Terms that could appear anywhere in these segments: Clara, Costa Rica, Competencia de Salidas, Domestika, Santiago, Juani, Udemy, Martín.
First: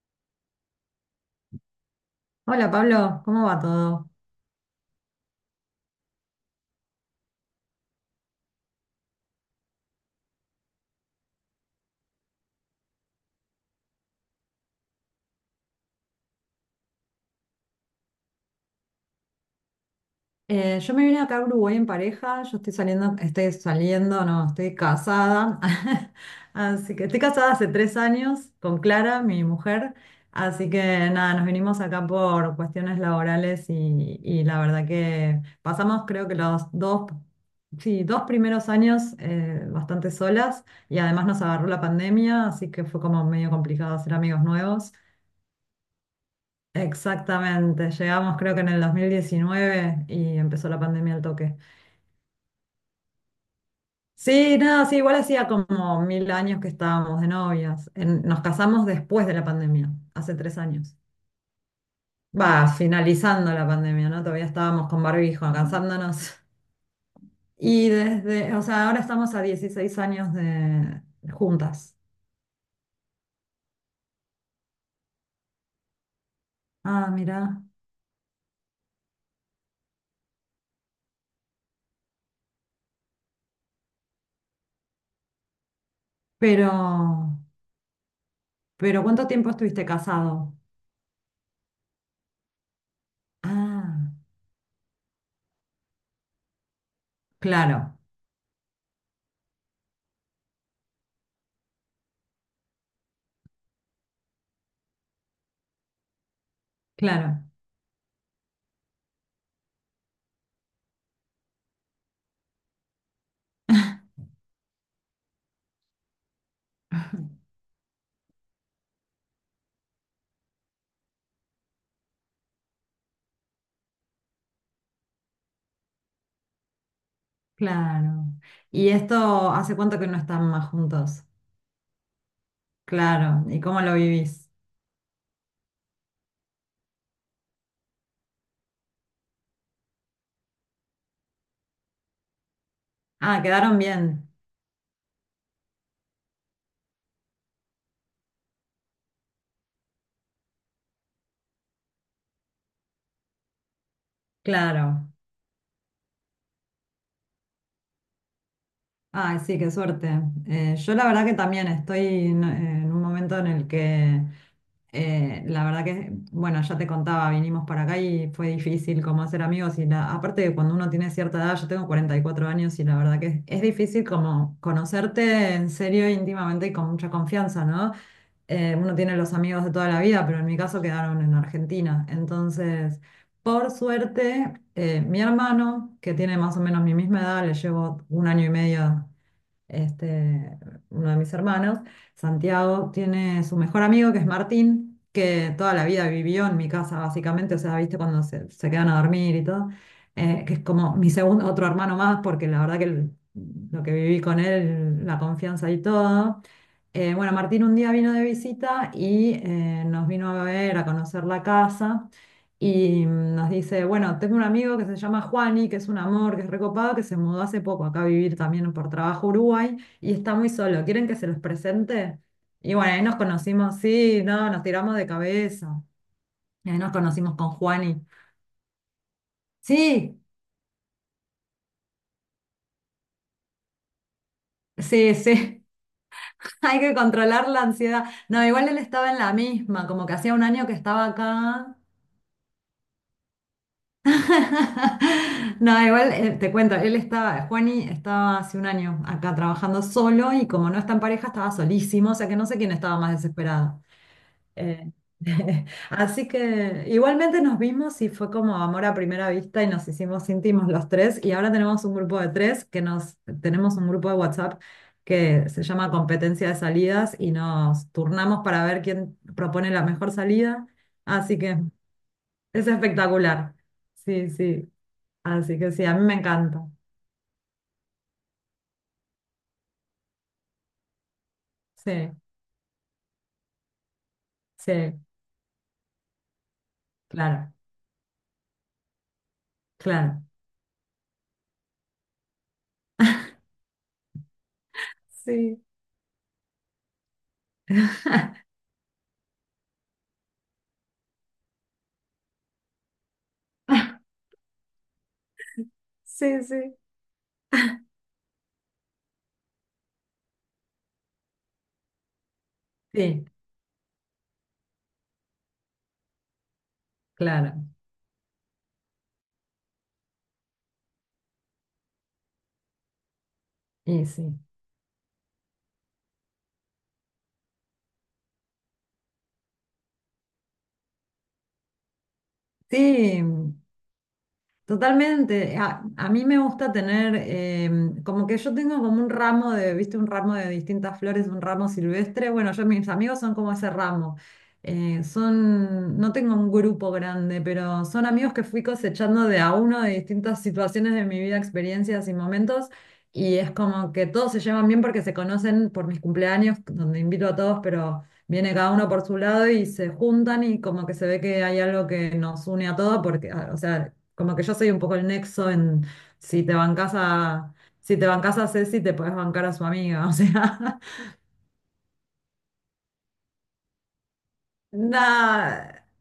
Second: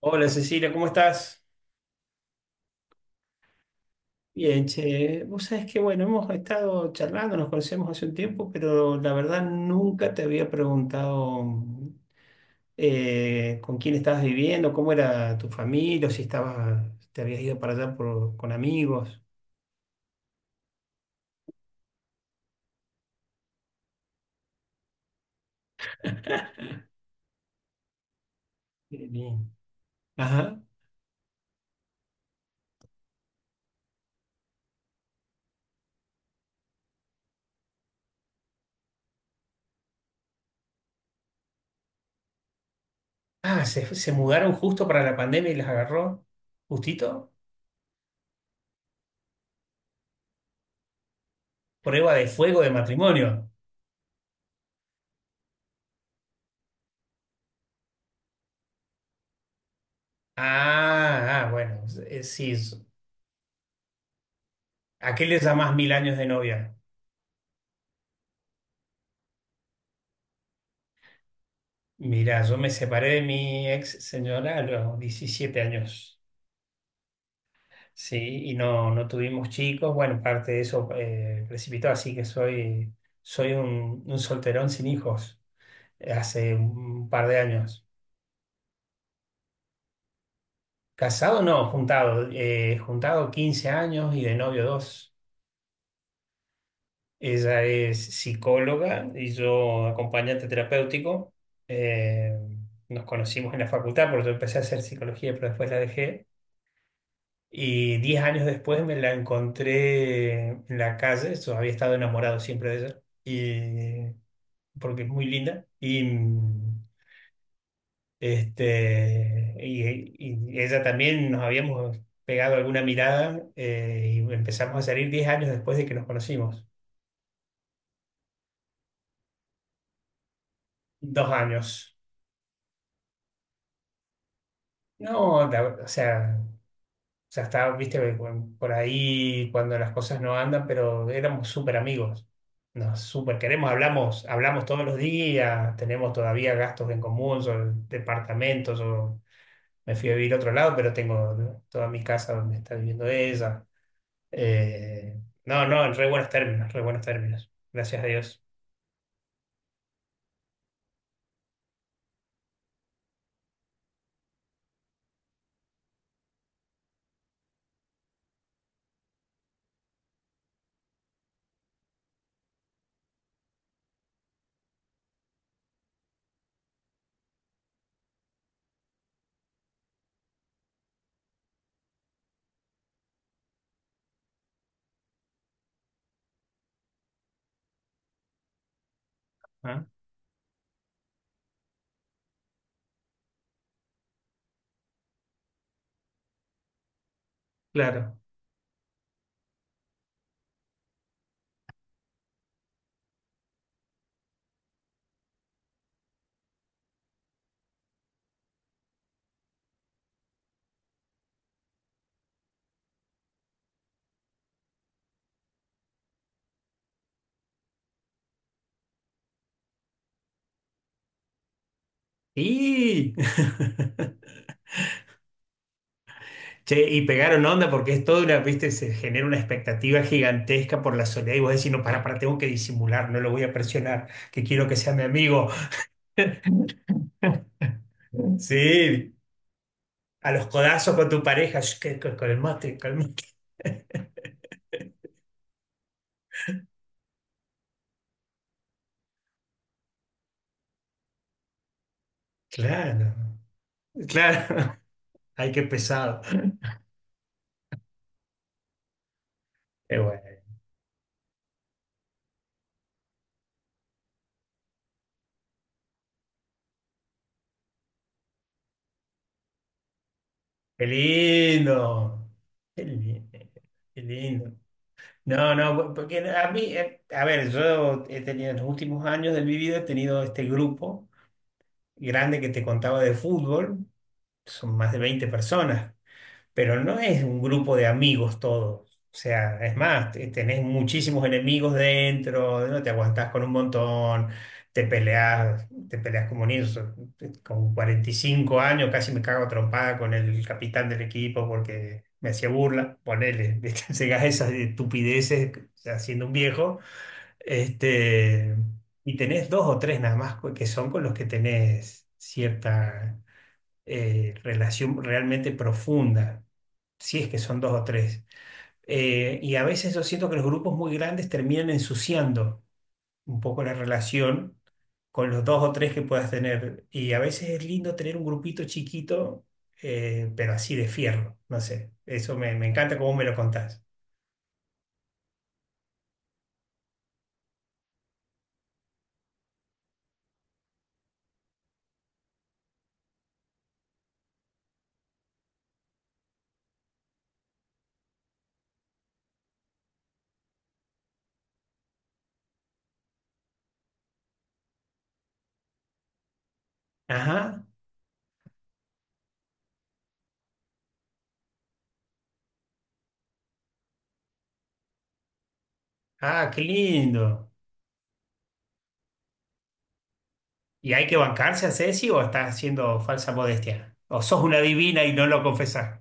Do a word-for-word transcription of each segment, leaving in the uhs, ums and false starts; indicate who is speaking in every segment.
Speaker 1: Hola Cecilia, ¿cómo estás?
Speaker 2: Hola Pablo, ¿cómo va todo?
Speaker 1: Bien, che, vos sabés que bueno, hemos estado charlando, nos conocemos hace un tiempo, pero la verdad nunca te había preguntado eh, con quién estabas viviendo, cómo era tu familia, o si estabas, te habías ido para allá por- con amigos.
Speaker 2: Eh, yo me vine acá a Uruguay en pareja, yo estoy saliendo, estoy saliendo, no, estoy casada, así que estoy casada hace tres años con
Speaker 1: Eh,
Speaker 2: Clara, mi
Speaker 1: bien.
Speaker 2: mujer,
Speaker 1: Ajá.
Speaker 2: así que nada, nos vinimos acá por cuestiones laborales y, y la verdad que pasamos creo que los dos, sí, dos primeros años eh, bastante solas y además nos agarró la pandemia, así que fue como medio
Speaker 1: Ah, se,
Speaker 2: complicado
Speaker 1: se
Speaker 2: hacer amigos
Speaker 1: mudaron justo
Speaker 2: nuevos.
Speaker 1: para la pandemia y las agarró. Justito.
Speaker 2: Exactamente, llegamos creo que en el dos mil diecinueve y empezó la pandemia al toque.
Speaker 1: Prueba de fuego de matrimonio.
Speaker 2: Sí, nada, sí, igual hacía como mil años que estábamos de novias. En- nos casamos después de la pandemia, hace tres años.
Speaker 1: Ah, ah, bueno, eh, sí.
Speaker 2: Va, finalizando la pandemia, ¿no? Todavía estábamos con
Speaker 1: ¿A qué le
Speaker 2: barbijo,
Speaker 1: llamás mil años de
Speaker 2: cansándonos.
Speaker 1: novia?
Speaker 2: Y desde, o sea, ahora estamos a dieciséis años de juntas.
Speaker 1: Mira, yo me separé de mi ex señora a los diecisiete años,
Speaker 2: Ah, mira.
Speaker 1: sí, y no, no tuvimos chicos. Bueno, parte de eso eh, precipitó, así que soy, soy un, un solterón sin hijos eh, hace
Speaker 2: Pero,
Speaker 1: un par de años.
Speaker 2: pero ¿cuánto tiempo estuviste casado?
Speaker 1: Casado no, juntado, eh, juntado quince
Speaker 2: Ah,
Speaker 1: años y de novio dos. Ella
Speaker 2: claro,
Speaker 1: es psicóloga y yo acompañante terapéutico. Eh, Nos conocimos en la facultad porque yo empecé a hacer psicología, pero después la dejé.
Speaker 2: claro.
Speaker 1: Y diez años después me la encontré en la calle, yo había estado enamorado siempre de ella, y, porque es muy linda. Y, mm, este, y, y ella también nos habíamos pegado alguna mirada eh, y empezamos a salir diez años después de que nos conocimos.
Speaker 2: Claro. ¿Y esto hace cuánto que no están más juntos?
Speaker 1: Dos años.
Speaker 2: Claro. ¿Y cómo lo vivís?
Speaker 1: No, la- o sea, o sea, está, viste, bueno, por ahí cuando las cosas no andan, pero éramos súper amigos. Nos súper
Speaker 2: Ah,
Speaker 1: queremos,
Speaker 2: quedaron
Speaker 1: hablamos,
Speaker 2: bien.
Speaker 1: hablamos todos los días, tenemos todavía gastos en común, sobre departamentos, o me fui a vivir a otro lado, pero tengo, ¿no?, toda mi casa donde está viviendo ella.
Speaker 2: Claro.
Speaker 1: Eh, no, no, en re buenos términos, re buenos términos. Gracias a Dios.
Speaker 2: Ay, sí, qué suerte. Eh, yo la verdad que también estoy en, eh, en un momento en el que, eh, la verdad que, bueno, ya te contaba, vinimos para acá y fue difícil como hacer amigos y la, aparte de cuando uno tiene cierta edad, yo tengo cuarenta y cuatro años y la verdad que es, es difícil como conocerte en serio, íntimamente y con mucha confianza, ¿no? Eh, uno tiene los amigos de toda la vida, pero en mi caso quedaron en Argentina. Entonces, por suerte, eh, mi hermano, que tiene más o menos mi misma edad, le llevo un año y medio
Speaker 1: Ah,
Speaker 2: este, uno de mis hermanos, Santiago, tiene su mejor amigo que es Martín, que toda la vida vivió en mi casa básicamente, o sea, viste
Speaker 1: claro.
Speaker 2: cuando se, se quedan a dormir y todo, eh, que es como mi segundo, otro hermano más, porque la verdad que el- lo que viví con él, la confianza y todo. Eh, bueno, Martín un día vino de visita y eh, nos vino a ver, a conocer la casa. Y mm, nos dice, bueno, tengo un amigo que se llama Juani, que es un amor, que es recopado, que se mudó hace poco acá a vivir también por trabajo a Uruguay y está muy solo. ¿Quieren que se los presente? Y bueno, ahí
Speaker 1: Y
Speaker 2: nos conocimos, sí, no, nos tiramos de cabeza. Y ahí
Speaker 1: che,
Speaker 2: nos
Speaker 1: y
Speaker 2: conocimos
Speaker 1: pegaron
Speaker 2: con
Speaker 1: onda porque es
Speaker 2: Juani.
Speaker 1: toda una, viste, se genera una expectativa
Speaker 2: Sí,
Speaker 1: gigantesca por la soledad y vos decís, no, para, para, tengo que disimular, no lo voy a presionar, que quiero que sea mi
Speaker 2: sí,
Speaker 1: amigo.
Speaker 2: sí, hay que controlar la ansiedad. No, igual él estaba
Speaker 1: Sí,
Speaker 2: en la misma, como que
Speaker 1: a
Speaker 2: hacía un
Speaker 1: los
Speaker 2: año que
Speaker 1: codazos
Speaker 2: estaba
Speaker 1: con tu pareja,
Speaker 2: acá.
Speaker 1: "Sh, que- que- calmate, calmate".
Speaker 2: No, igual eh, te cuento, él estaba, Juani estaba hace un año acá trabajando solo y como no está en pareja estaba solísimo, o sea que no sé quién estaba más
Speaker 1: Claro,
Speaker 2: desesperado.
Speaker 1: claro,
Speaker 2: Eh,
Speaker 1: hay que pesado.
Speaker 2: así que igualmente nos vimos y fue como amor a primera vista y nos
Speaker 1: Qué bueno,
Speaker 2: hicimos íntimos los tres y ahora tenemos un grupo de tres que nos, tenemos un grupo de WhatsApp que se llama Competencia de Salidas y nos turnamos para ver quién propone la mejor salida,
Speaker 1: qué
Speaker 2: así que
Speaker 1: lindo,
Speaker 2: es
Speaker 1: qué lindo,
Speaker 2: espectacular.
Speaker 1: qué
Speaker 2: Sí,
Speaker 1: lindo.
Speaker 2: sí.
Speaker 1: No,
Speaker 2: Así que sí,
Speaker 1: no,
Speaker 2: a mí me
Speaker 1: porque a
Speaker 2: encanta.
Speaker 1: mí, eh, a ver, yo he tenido en los últimos años de mi vida, he tenido este grupo
Speaker 2: Sí,
Speaker 1: grande que te contaba de fútbol,
Speaker 2: sí,
Speaker 1: son más de veinte personas, pero no es un
Speaker 2: claro,
Speaker 1: grupo de amigos todos. O sea, es más,
Speaker 2: claro.
Speaker 1: te- tenés muchísimos enemigos dentro, no te aguantás con un montón, te
Speaker 2: Sí,
Speaker 1: peleás, te peleás como un inso- con cuarenta y cinco años casi me cago a trompada con el capitán del equipo porque me hacía burla, ponele, ¿viste? Llegás a esas estupideces haciendo un
Speaker 2: sí, sí.
Speaker 1: viejo este, y tenés dos o tres nada más co- que son con los que tenés cierta
Speaker 2: Sí,
Speaker 1: eh, relación realmente profunda, si es que son
Speaker 2: claro.
Speaker 1: dos o tres. Eh, y a veces yo siento que los grupos muy grandes terminan ensuciando un poco la
Speaker 2: Y sí.
Speaker 1: relación con los dos o tres que puedas tener. Y a veces es lindo tener un grupito chiquito, eh, pero así de fierro, no sé. Eso me, me encanta cómo
Speaker 2: Sí,
Speaker 1: me lo contás.
Speaker 2: totalmente. A, a mí me gusta tener, em, como que yo tengo como un ramo de, viste, un ramo de distintas flores, un ramo silvestre. Bueno, yo mis amigos son como ese ramo. Eh, son, no tengo un grupo grande, pero son amigos que fui cosechando de a uno de distintas situaciones de mi vida, experiencias y momentos. Y es como que todos se llevan bien porque se conocen por mis cumpleaños, donde invito a todos,
Speaker 1: Ajá.
Speaker 2: pero viene cada uno por su lado y se juntan y como que se ve que hay algo que nos une a todos, porque, a- o sea, como que yo soy un poco el nexo en si
Speaker 1: Ah,
Speaker 2: te
Speaker 1: qué
Speaker 2: bancas
Speaker 1: lindo.
Speaker 2: a, si te bancas a Ceci, te podés bancar a su amiga. O sea,
Speaker 1: ¿Y hay que bancarse a Ceci o estás haciendo falsa modestia? ¿O sos una divina y no lo
Speaker 2: nada,
Speaker 1: confesás?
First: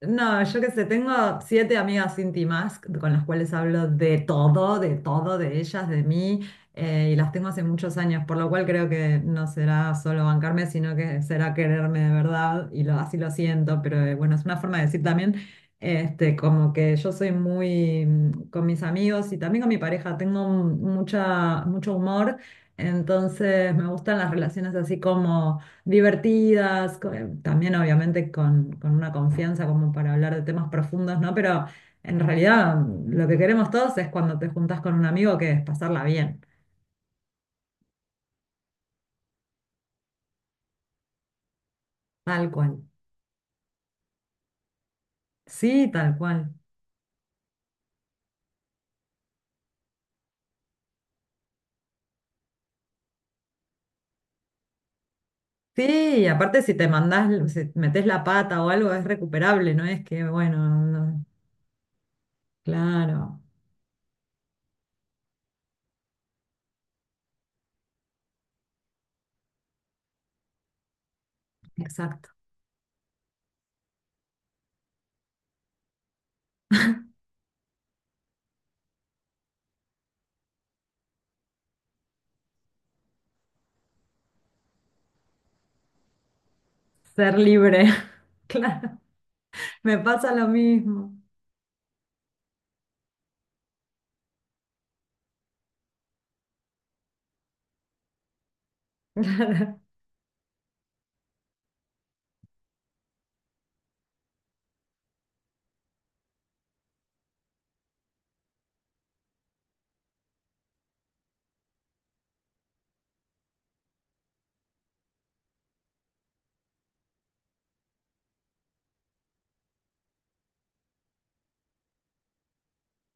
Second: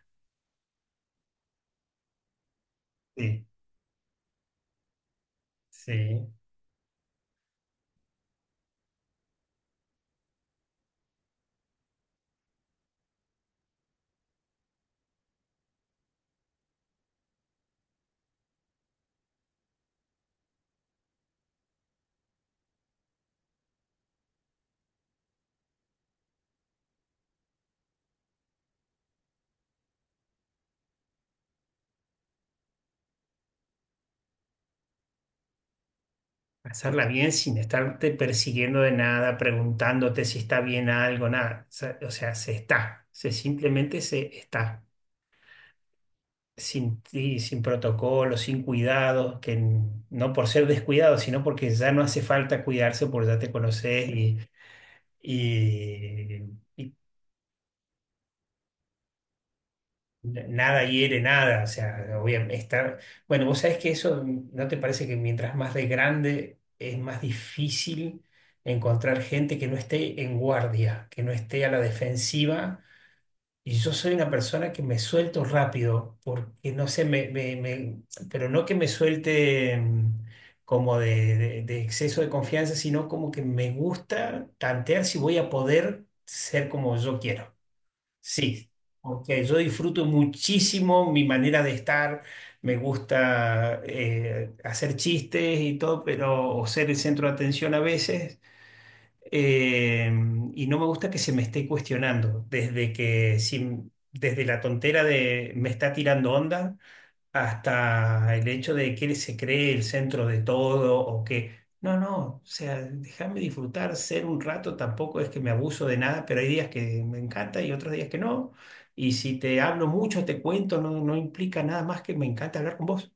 Speaker 2: no, yo qué sé, tengo siete amigas íntimas con las
Speaker 1: Sí,
Speaker 2: cuales hablo de todo, de todo, de ellas, de
Speaker 1: sí.
Speaker 2: mí, eh, y las tengo hace muchos años, por lo cual creo que no será solo bancarme, sino que será quererme de verdad, y lo, así lo siento, pero eh, bueno, es una forma de decir también, este, como que yo soy muy, mm, con mis amigos y también con mi pareja, tengo un- mucha, mucho humor, entonces me gustan las relaciones así como divertidas, co- eh, también obviamente con, con una confianza como para hablar de temas profundos, ¿no? Pero en realidad mm, lo que queremos todos es cuando te juntas con un amigo que es pasarla bien,
Speaker 1: Hacerla bien sin estarte persiguiendo de nada, preguntándote si está bien algo, nada. O sea, o sea,
Speaker 2: tal
Speaker 1: se
Speaker 2: cual.
Speaker 1: está. Se simplemente se está.
Speaker 2: Sí, tal cual.
Speaker 1: Sin ti, sin protocolo, sin cuidado, que n- no por ser descuidado, sino porque ya no hace falta cuidarse porque ya te conoces y,
Speaker 2: Sí, y aparte si te
Speaker 1: y,
Speaker 2: mandás, si metes la pata o algo es recuperable, no es que, bueno,
Speaker 1: nada hiere
Speaker 2: no-
Speaker 1: nada, o sea, obviamente está...
Speaker 2: claro,
Speaker 1: Bueno, vos sabés que eso, ¿no te parece que mientras más de grande es más difícil encontrar gente que no esté en guardia, que no esté a la
Speaker 2: exacto.
Speaker 1: defensiva? Y yo soy una persona que me suelto rápido, porque no sé, me, me- me- pero no que me suelte mm, como de, de de exceso de confianza, sino como que me gusta tantear si voy a poder ser como yo
Speaker 2: Ser
Speaker 1: quiero.
Speaker 2: libre,
Speaker 1: Sí,
Speaker 2: claro,
Speaker 1: porque yo
Speaker 2: me
Speaker 1: disfruto
Speaker 2: pasa lo
Speaker 1: muchísimo
Speaker 2: mismo.
Speaker 1: mi manera de estar, me gusta eh, hacer chistes y todo, pero o ser el centro de atención a veces, eh, y no me gusta que se me esté cuestionando, desde que si- desde la tontera de me está tirando onda hasta el hecho de que él se cree el centro de todo o que, no, no, o sea, déjame disfrutar, ser un rato, tampoco es que me abuso de nada, pero hay días que me encanta y otros días que no. Y si te hablo mucho, te cuento, no, no implica nada más que me encanta hablar con vos.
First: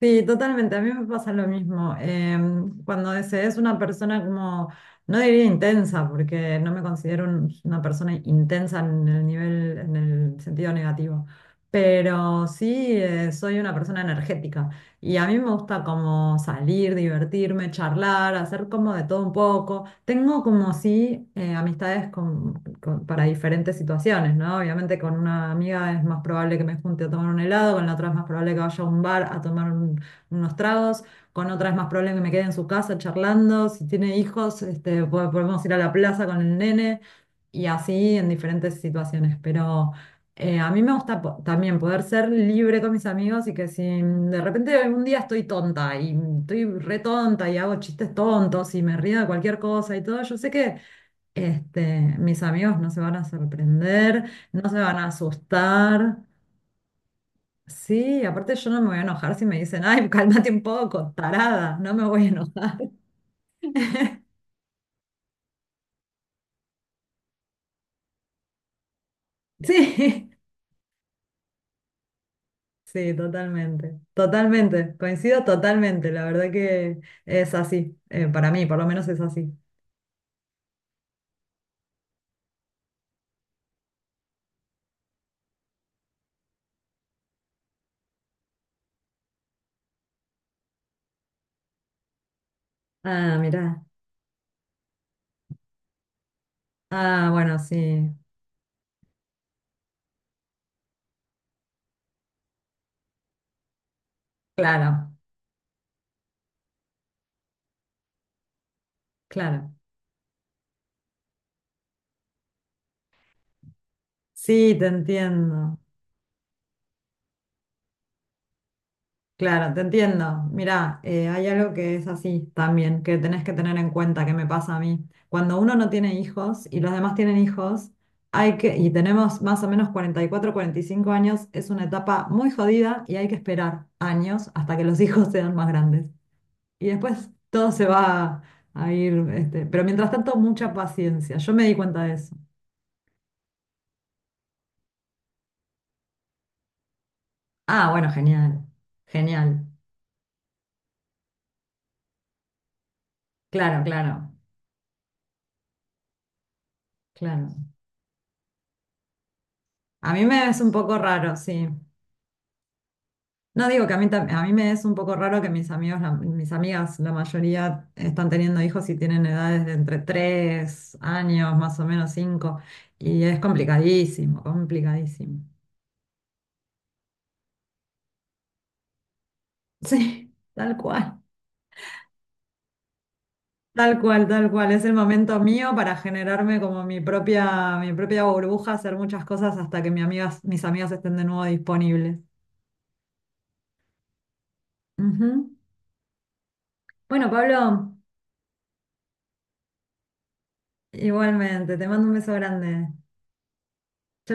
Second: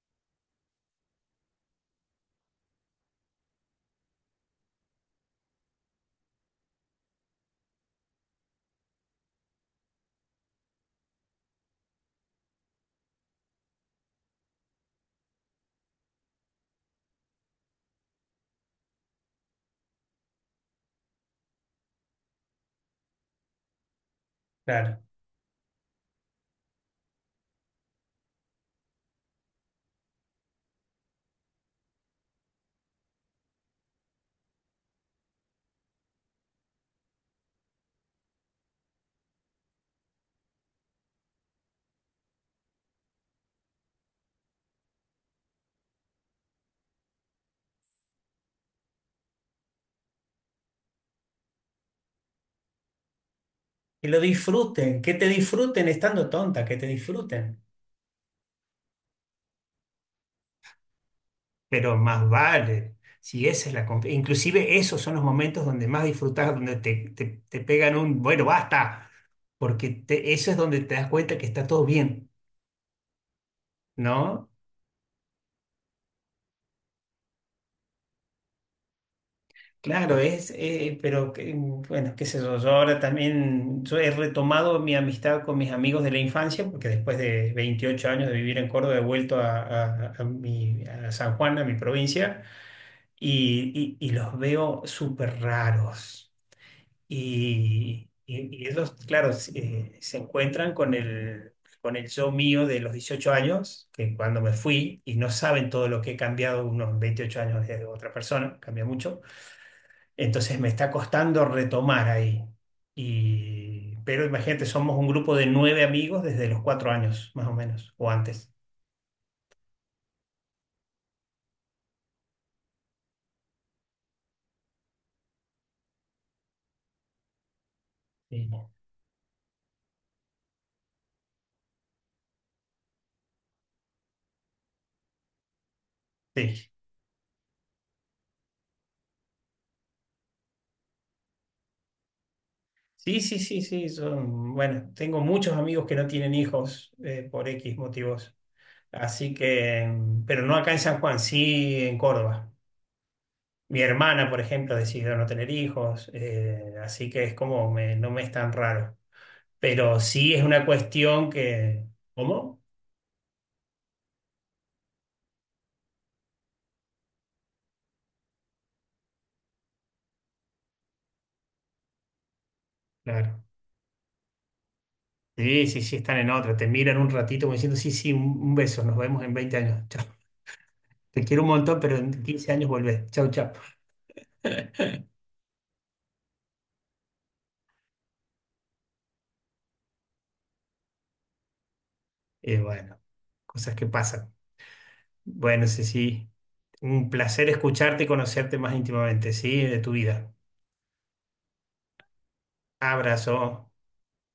Speaker 2: Sí, totalmente. A mí me pasa lo mismo. Em, cuando se es una persona como, no diría intensa, porque no me considero un- una persona intensa en el nivel, en el sentido negativo, pero sí eh, soy una persona energética y a mí me gusta como salir, divertirme, charlar, hacer como de todo un poco. Tengo como sí eh, amistades con- para diferentes situaciones, ¿no? Obviamente
Speaker 1: Claro.
Speaker 2: con una amiga es más probable que me junte a tomar un helado, con la otra es más probable que vaya a un bar a tomar un- unos tragos, con otra es más probable que me quede en su casa charlando, si tiene hijos, este, po- podemos ir a la plaza con el nene y así en diferentes situaciones, pero... eh, a mí me gusta po- también poder ser libre con mis amigos y que si de repente algún día estoy tonta y estoy re tonta y hago chistes tontos y me río de cualquier cosa y todo, yo sé que este, mis amigos no se van a
Speaker 1: Que lo
Speaker 2: sorprender, no se van
Speaker 1: disfruten,
Speaker 2: a
Speaker 1: que te disfruten
Speaker 2: asustar.
Speaker 1: estando tonta, que te disfruten.
Speaker 2: Sí, aparte yo no me voy a enojar si me dicen, ay, cálmate un poco, tarada, no
Speaker 1: Pero
Speaker 2: me voy
Speaker 1: más
Speaker 2: a enojar.
Speaker 1: vale. Si esa es la conf- inclusive esos son los momentos donde más disfrutas, donde te, te, te pegan un, bueno, basta, porque
Speaker 2: Sí,
Speaker 1: te- eso es donde te das cuenta que está todo bien,
Speaker 2: sí, totalmente,
Speaker 1: ¿no?
Speaker 2: totalmente, coincido totalmente, la verdad que es así, eh, para mí por lo menos es así.
Speaker 1: Claro, es, eh, pero que- bueno, qué sé yo, yo ahora también, yo he retomado mi amistad con mis amigos de la infancia, porque después de veintiocho años de vivir en Córdoba he vuelto a, a- a mi, a San Juan, a mi provincia,
Speaker 2: Ah, mirá,
Speaker 1: y, y y los veo súper raros.
Speaker 2: ah, bueno,
Speaker 1: Y,
Speaker 2: sí,
Speaker 1: y- y ellos, claro, se eh, se encuentran con el, con el yo mío de los dieciocho años, que cuando me fui, y
Speaker 2: claro,
Speaker 1: no saben todo lo que he cambiado unos veintiocho años de otra persona, cambia mucho.
Speaker 2: claro,
Speaker 1: Entonces me está costando retomar ahí. Y, pero imagínate,
Speaker 2: sí, te
Speaker 1: somos un grupo de
Speaker 2: entiendo.
Speaker 1: nueve amigos desde los cuatro años, más o menos, o antes.
Speaker 2: Claro, te entiendo. Mirá, eh, hay algo que es así también, que tenés que tener en cuenta, que me pasa a mí. Cuando uno no tiene hijos y los demás tienen hijos,
Speaker 1: Sí,
Speaker 2: hay que, y tenemos más o menos cuarenta cuarenta y cuatro, cuarenta y cinco años, es una etapa muy jodida y hay que esperar años hasta que los hijos sean más grandes.
Speaker 1: sí,
Speaker 2: Y después todo se va a ir, este, pero mientras tanto, mucha paciencia. Yo me di cuenta de eso.
Speaker 1: sí, sí, sí, sí, son- bueno, tengo muchos amigos que no tienen hijos eh, por X
Speaker 2: Ah, bueno,
Speaker 1: motivos.
Speaker 2: genial,
Speaker 1: Así
Speaker 2: genial.
Speaker 1: que, pero no acá en San Juan, sí en Córdoba.
Speaker 2: Claro,
Speaker 1: Mi
Speaker 2: claro,
Speaker 1: hermana, por ejemplo, decidió no tener hijos, eh, así que es
Speaker 2: claro.
Speaker 1: como, me- no me es tan raro. Pero
Speaker 2: A mí
Speaker 1: sí es
Speaker 2: me es
Speaker 1: una
Speaker 2: un poco
Speaker 1: cuestión
Speaker 2: raro, sí.
Speaker 1: que... ¿Cómo?
Speaker 2: No digo que a mí, tam- a mí me es un poco raro que mis amigos, la- mis amigas, la mayoría están teniendo hijos y tienen edades de entre tres años, más o menos cinco y es
Speaker 1: Claro.
Speaker 2: complicadísimo, complicadísimo.
Speaker 1: Sí, sí, sí, están en otra. Te miran un ratito como diciendo, sí, sí, un, un beso, nos vemos en veinte años. Chao.
Speaker 2: Sí, tal cual,
Speaker 1: Te quiero un montón, pero en quince años volvés. Chau, chau.
Speaker 2: tal cual, tal cual. Es el momento mío para generarme como mi propia, mi propia burbuja, hacer muchas cosas hasta que mis amigas, mis amigas estén de nuevo disponibles.
Speaker 1: Eh, bueno, cosas que pasan.
Speaker 2: Ujú.
Speaker 1: Bueno, sí, sí. Un
Speaker 2: Bueno,
Speaker 1: placer
Speaker 2: Pablo,
Speaker 1: escucharte y conocerte más íntimamente, ¿sí? De tu vida.
Speaker 2: igualmente, te mando un beso grande.
Speaker 1: Abrazo.